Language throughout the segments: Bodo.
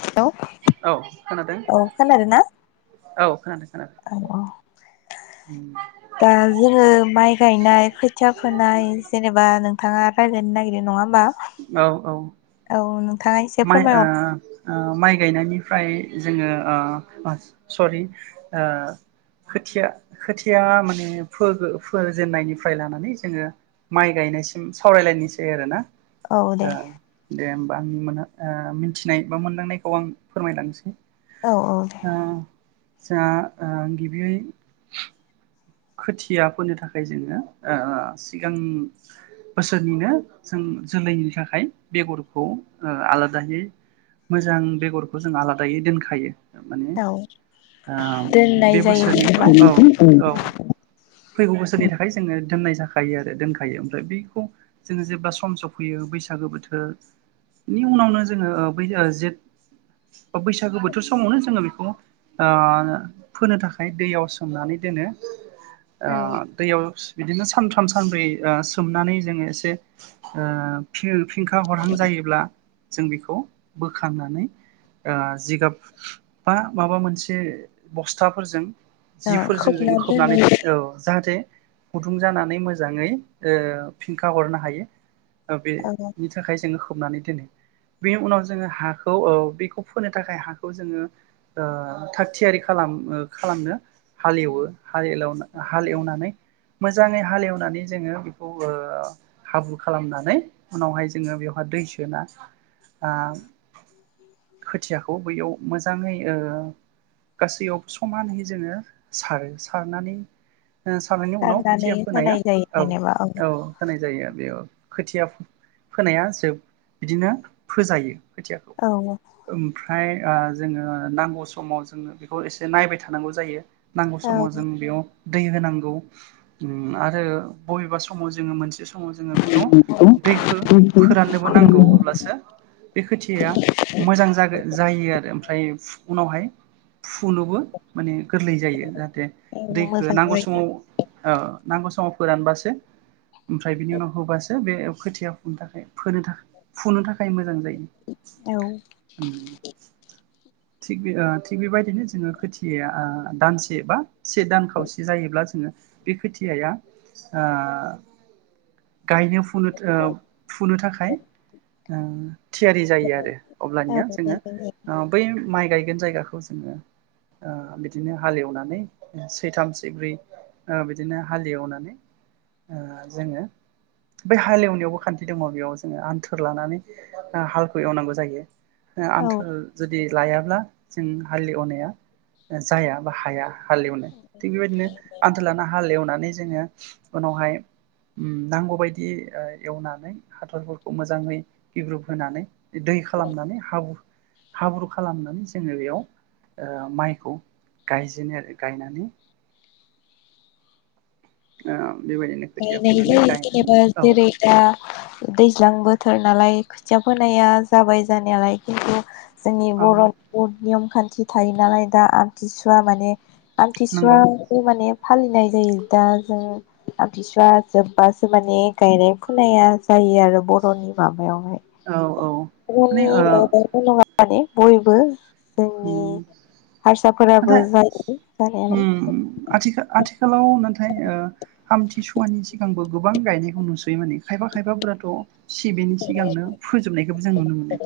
हेलौ औ खोनादों औ खोनादों ना? औ खोनादों। खोनादों औ-औ दा जोङो माइ गायनाय खोथिया फोनाय जेनेबा नोंथाङा राय्लायनो नागिरदों नङा होमबा? औ औ थाङा एसे फोरमायहर आ माइ गायनायनिफ्राय जोङो आ आ सरि ओ खोथिया खोथिया माने फोजेननायनिफ्राय लानानै जोङो माइ गायनायसिम सावरायलायनोसै आरोना? ओ औ दे दे ओम [unintelligible] आ मिथिनाय बा मोनदांनायखौ आं फोरमायलांनोसै औ-औ दे। ओ जोंहा आ गिबियै खोथियाफोनो थाखाय जोङो ओ-ओ सिगां बोसोरनिनो जों जोलैनि थाखाय बेगरखौ ओ आलादायै मोजां बेगरखौ जों आलादायै दोनखायो। माने औ आ दोननाय बे जायो जेनेबा बोसोरनिखौ औ-औ। फैगौ बोसोरनि थाखाय जोङो दोन्नाय जाखायो आरो दोनखायो ओमफ्राय बेखौ जोङो जेब्ला सम समफैयो बैसागो बोथोर नि उनावनो जोङो बै जेठ बैसागो बोथोर समावनो जोङो बेखौ फोनो थाखाय दैयाव सोमनानै दोनो। आ औ दैयाव बिदिनो सानथाम सानब्रै ओ सोमनानै जोङो एसे ओ फिं फिंखा हरहां जायोब्ला जों बेखौ बोखांनानै ओ जिगाब बा माबा मोनसे बस्थाफोरजों आ जिफोरजों खोबना जोङो खोबनानै दोननाय जायो। औ जाहाथे गुदुं जानानै मोजाङै ओ फिनखा हरनो हायो। ओ बे औ नि थाखाय जोङो खोबनानै दोनो। बेनि उनाव जोङो हाखौ औ बेखौ फोनो थाखाय हाखौ जोङो ओ थाग थियारि खालाम ओ खालामनो हालएवो हालएलावनो हालएवनानै मोजाङै हालेवनानै जोङो बेखौ ओ हाब्रु खालामनानै उनावहाय जोङो बेवहाय दै सोना आं खोथियाखौ बैयाव मोजां मोजाङै ओ गासैयावबो समानैहै जोङो सारो सारनानै [unintelligible] उनाव सारनानै खोथिया फोनाया होनाय जायो औ जेनेबा औ होनाय जायो बेयाव खोथिया फोनाया जोब बिदिनो फोजायो। खोथियाखौ औ ओमफ्रा य जोङो नांगौ समाव जोङो बेखौ एसे नायबाय थानांगौ जायो। नांगौ औ समाव जों बेयाव दै होनांगौ उम आरो बबेबा समाव जोङो मोनसे दङ जोङो बेखौ दैखो फोराननोबो नांगौ अब्लासो बे खोथियाया मोजां जागो जायो आरो ओमफ्राय उनावहाय फुनोबो माने गोरलै जायो जाहाथे दै औ मोजां नांगौ जायो समाव ओ नांगौ समाव फोरानबासो ओमफ्राय बिनि उनाव होबासो बे खोथिया फुनो थाखाय फोनो थाख फुनो थाखाय मोजां जायो। औ उम थिग बे आ थिग बेबायदिनो जोङो खोथिया दानसे बा से दान खावसे [unintelligible] बे खोथियाया आ गायनो फुनो ओ फुनो थाखाय थियारि जायो आरो औ अब्लानिया मोजां जोङो जायो अ बै माइ गायगोन जायगाखौ [unintelligible] बिदिनो हालेवनानै सैथाम सैब्रै ओ बिदिनो हालेवनानै ओ जोङो बै हालेवनायावबो खान्थि दङ बेयाव जोङो आन्थुर लानानै हालखौ एवनांगौ जायो। औ आन्थोर जुदि लायाब्ला जों हाल एवनाया जाया बा हाया हालिउनो। बेबायदिनो [unintelligible] हाल एवनानै जोङो उनावहाय उम नांगौबायायदि ओ एवनानै हाथरफोरखौ मोजाङै गिब्रुब होनानै दै खालामनानै हाबु हाब्रु खालामनानै जोङो बेयाव ओ माइखौ गायजेनो आरो गायनानै [unintelligible] खोथिया [unintelligible] फुनानै गायनानै जेनेबा औ जेरै दा दैज्लांबो थोर नालाय खोथिया फोनाया जाबाय जानायालाय खिन्थु जोंनि बर' औ [unintelligible] आमखान्थि थायो नालाय दा आमथिसुवा माने आमथिसुवा नंगौ माने फालिनाय जायो दा जों आमबिसुवा जोब बासो माने गायनाय खोनाया जायो आरो बर'नि माबा माबायावहाय औ माने रनि ओ मल नङा माने बयबो जोंनि नाथाय हारसाफोराबो जायो जानायालाय आथिखाल आथिखालाव नाथाय आमथिसुवानि सिगांबो गोबां गायनायखौ नुसोयो माने खायफा खायफाफोराथ सिबिनि सिगांनो फोजोबनायखौबो जों नुनो मोनो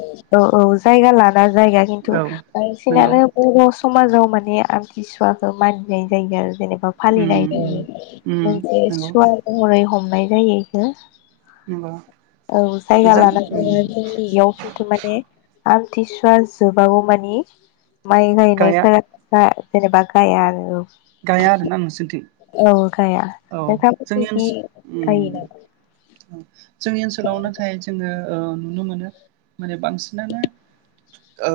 ना जायगा खिन्थु औ नंगौ बांसिनानो बर समाजाव‌ माने आमथिसुवखो मानिनाय जायो आरो जेने बा उम फालिनाय उम जायो उम मोनसे नंगौ सुवा‌ महरै हम नाय जायो इखो ओमबा औ जायगा लानानै जोंनियाव खिन्थु माने आमथिसुवा जोबागौ मानि माइ गाया गायनायफोरा बा जेनेबा गाया आरो औ गाया आरो ना नोंसोरनि औ गाया औ जोंनि नोंथांमोननिखि ओनसोल गायो नामा? ओम जोंनि ओनसो लाव नाथाय जोङो ओ नुनो मोनो माने बांसिनानो ओ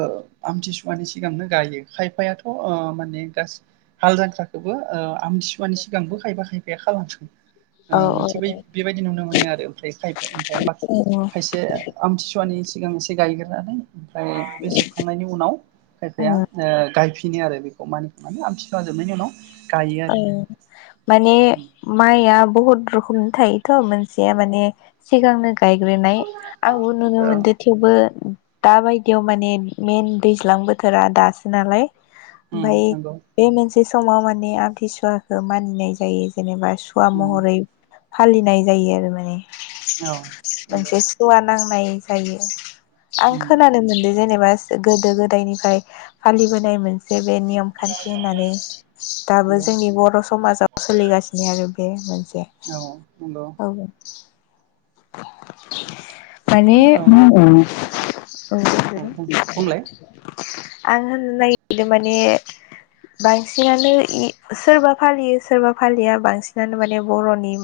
आमथिसुवानि सिगांनो गायो खायफायाथ ओ माने गासै हाल जांख्राखोबो आमथिसुवानि सिगांबो खायफा खायफा बे [unintelligible] औ ओ थिग बाय बेबायदि नुनो मोनो आरो ओमफ्राय खायफाया ओमफ्राय बाख औ खायसे आमथिसुवानि सिगां एसे गायग्रानै ओमफ्राय बे जोबखांनायनि उनाव खायफाया औ ओ गायफि नो आरो बेखौ मानिखांनानै आमथिसुवा जोबनायनि उनाव गायो औ आरो माने माया बुहुत रोखोम थायोथ' मोनसेया माने सिगांनो गायग्रोनाय आंबो नुनो ओ मोनदो थेवबो दाबायदियाव माने मेन दैज्लां बोथोरा दासो नालाय उम ओमफाय नंगौ बे मोनसे बे समाव माने आं इसरबो मानिनाय जायो जेनेबा सुवा उम महरै फालिनाय जायो आरो माने। औ नंगौ मोनसे सुवा नांनाय जायो। आं उम खोनानो मोनदो जेनेबा गोदो गोदायनिफाय फालिबोनाय मोन से बे नियम खान्थि होननानै दाबो नंगौ जोंनि बर समाजाव सोलिगासिनो आरो बे मोनसेया औ नंगौ औ माने बियो औ औ। औ बुं बुंलाय आं होननो नागिरदों माने बांसिनानो सोरबा फालियो सोरबा फालिया बांसिनानो माने बर'नि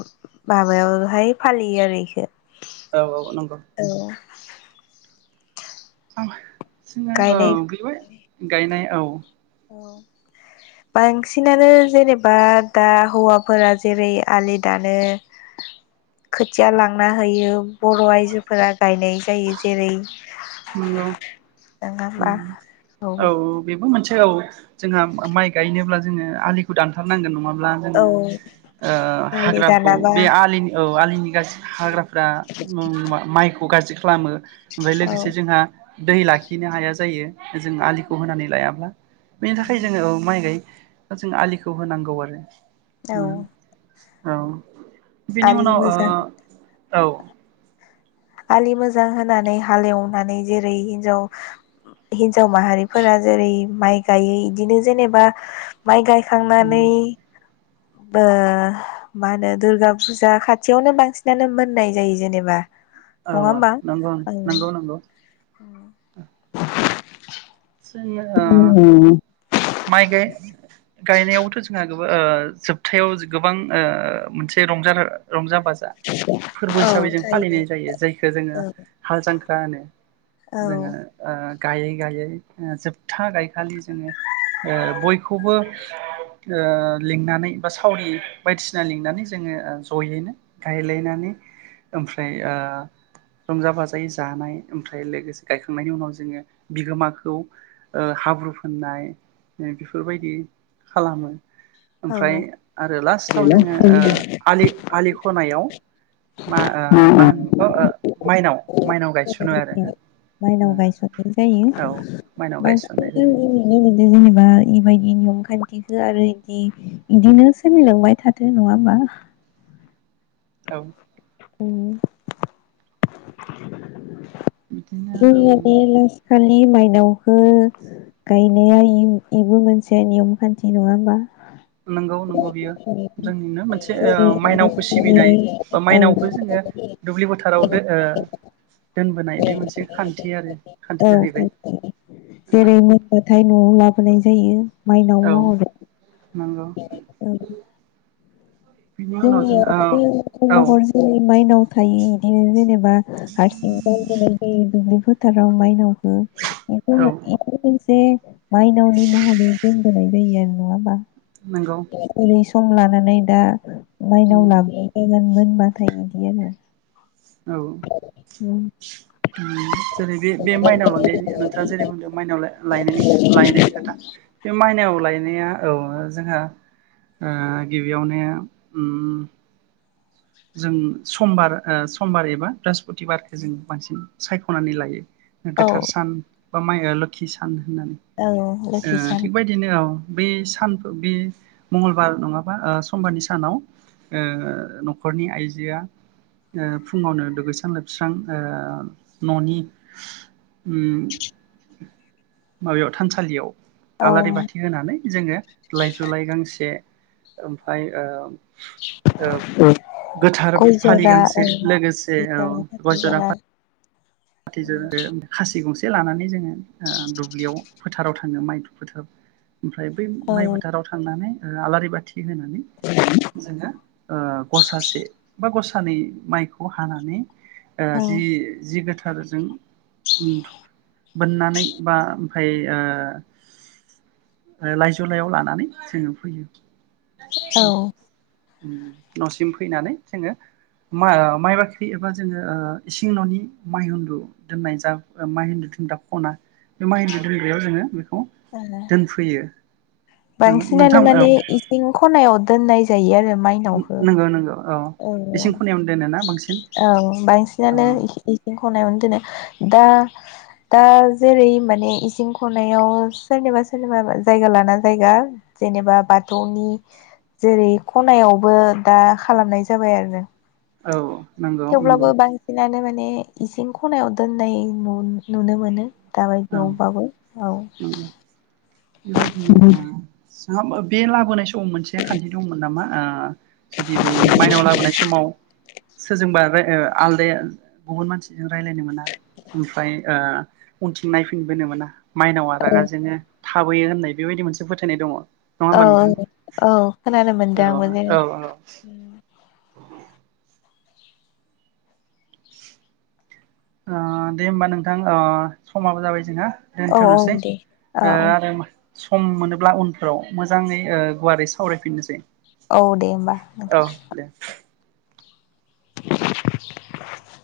माबायावहाय फालियो आरोखि। ए औ औ। अ नंगौ। औ। जोंना औ गायनाय गैबाय। गायनाय औ। बांसिनानो जेनेबा दा हौवाफोरा जेरै आलि दानो खोथिया लांना होयो। बर आयजोफोरा गायनाय जायो जेरै नंगौ नङाबा औ। बेबो औ मोनसे जोंहा माइ गायनोब्ला जोङो आलिखौ दानथारनांगोन नङा मा औ होनो ओ आलि दानाबा हाग्राफ्रा माइक। खौ गाज्रि खालामो। ओमफ्राय औ लोगोसे जोंहा दै लाखिनो हाया जायो जों आलिखौ होनानै लायाब्ला बेनि थाखाय जोङो औ माइ गाय जों आलिखौ होनांगौ आरो। औ उम। औ। बेनि आलि उनाव ओ मोजां औ। आलि मोजां होनानै हालेवनानै जेरै हिनजाव हिनजाव माहारिफोरा जेरै माइ गायो इदिनो जेनेबा माइ गायखांनानै उम ओ मा होनो दुर्गा फुजा खाथियावनो बांसिनानो मोननाय जायो जेनेबा। नङा औ होमबा नोंगौ नोंगौ नोंगौ। जोङो औ माइ गाय-गायनायावथ' जोंहा गोब ओ जोबथायाव गोबां ओ मोनसे रंजानो रंजा फाजा फोरबो औ हिसाबै जों थायो फालिनाय जायो जायखो जोङो हाल जांख्रा होनो औ जोङो ओ गायै गायै ओ जोबथा गायखालि जोङो ओ बयखौबो ओ लिंनानै बा सावरि बायदिसिना लिंनानै जोङो जयैनो गायलायनानै ओमफ्राय ओ रंजा बाजायै जानाय ओमफ्राय लोगोसे गायखांनायनि उनाव जोङो बिगोमाखौ खौ ओ हाब्रु फोननाय बेफोरबायदि खालामो। औ ओमफ्राय आरो लास्टाव जोङो ओ आलि आलि खनायाव मा ओ मा होनो बेखौ ओ माइनाव माइनाव गायसनो आरो ओ औ। माइनाव गायसननाय मानसिफोरखौ जायो नुनो मोनदों [unintelligible] बा इबायदि नेयमखाय इदि होआ आरो इदि इदिनो सोलिलांबाय थाथो नङा होमबा? औ। उम। [unintelligible] जों ओम इदि लास खालि माइनावखो गायनाया इ-इबो मोनसे नियम खान्थि नङा होमबा? नंगौ नंगौ बियो जेरै जोंनिनो मोनसे ओ माइनावखौ सिबिनाय बा औ माइनावखौ जोङो दुब्लि फोथाराव दो ओ दोन बोनाय बे मोनसे खान्थि आरो औ खान्थि जाहैबाय। खान्थि जेरै मोनबाथाय न'आव लाबोनाय जायो। माइनाव महरै। नंगौ [unintelligible] औ। [unintelligible] जोङो जोंनियाव औ औ [unintelligible] हर जोंनि माइनाव थायो इदिनो जेनेबा बा हारसिं गारबोनाय जायो दुब्लि बा फोथाराव मायनाव खो औ एफोमो एफो मोनसे माइनावनि महरै दोन होनाय जायो आरो नङा होमबा? नंगौ औ [unintelligible] सम लानानै दा माइनाव लाबनाय जादोंमोन। नाथाय बिदियानो। औ। जेरै बे बे माइनाव लांनाय नोंथाङा जेरै बुंदों माइनाव लायनायनि लायनायनि खोथा बे माइनाव लाय लायनाया औ जोंहा ओ गिबियावनो उम जों समबार ओ समबार एबा बृहस्पतिबारखो जों बांसिन सायखनानै लायो। औ गोथार सान बा माइ ओ लोखि सान होननानै औ ओ लोखि सान थिग बायदिनो औ। बे सान फो बे मंगलबार नङाबा ओ समबारनि सानाव ओ नखरनि आइजोआ ओ फुङावनो दुगैस्रां लोबस्रां ओ ननि उम माबायाव थानसालियाव औ आलारि बाथि होनानै जोङो लाइजु लाइ गांसे ओमफाय ओ ओ। गोथार फालि गांसे लोगोसे गय औ जरा गय फाथै जरा फा फाथै जरादो खासि गंसे से लानानै जोङो ओ दुब्लियाव फोथाराव थाङो माइ दु फोथाराव। ओमफ्राय बै औ माइ फोथाराव थांनानै ओ आलारि बाथि होनानै जोङो ओ गसासे बा गसा नै माइखौ हानानै ओ औ जि-जि गोथा थारजों उम बोननानै बा ओमफाय ओ लाइजौ लाइयाव लानानै जोङो फैयो। औ। उम नसिम फैनानै जोङो मा-माइ बाख्रि एबा जोङो ओ इसिं ननि माइ हुन्दु दोननाय जा माइ हुन्दु दोनग्रा खना बे माइ हिन्दु दोनग्रायाव जोङो बे खौ औ दोनफैयो। बांसिनानो नोंथां औ माने इसिं खनायाव दोननाय जायो आरो माइनावखौ नोंगौ नोंगौ। औ नंगौ औ औ बांसिनानो इसिं खनायावनो दोनो। दा दा जेरै माने इसिं खनायाव सोरनिबा सोरनिबा जायगा लाना जायगा जेनेबा बाथौनि जेरै खनायावबो दा खालामनाय जाबाय आरो। औ। नंगौ नंगौ थेवब्लाबो बांसिनानो मान ने इसिं खनायाव दोननाय नु-नुनो मोनो। औ दाबायदियावबाबो औ नंगौ बेबायदिनो ओ [unintelligible] [unintelligible] बे लाबोनाय स द मोनसे खान्थि दंमोन नामा? आ जुदि बै माइनाव लाबोनाय समाव सोरजोंबा राय आलदाया गुबुन मानसि जों रायज्लायनो मोना ओमफ्राय ओ उनथिं नायफिनबोनो मोना माइनावा औ रागा जोङो थाबोयो होननाय बेबायदि मोनसे फोथायनाय दङ औ होमबा नोंथां औ खोनानो औ मोनदों आंबो जे औ औ ओ ओ दे होमबा नोंथां ओ समाबो जाबाय जोंहा औ औ दोनथ'नोसै दे औ ओ औ आरो सम मोनोब्ला उनफोराव मोजाङै ओ गुवारै सावरायफिननोसै औ दे होमबा औ नोंथां दे [unintelligible]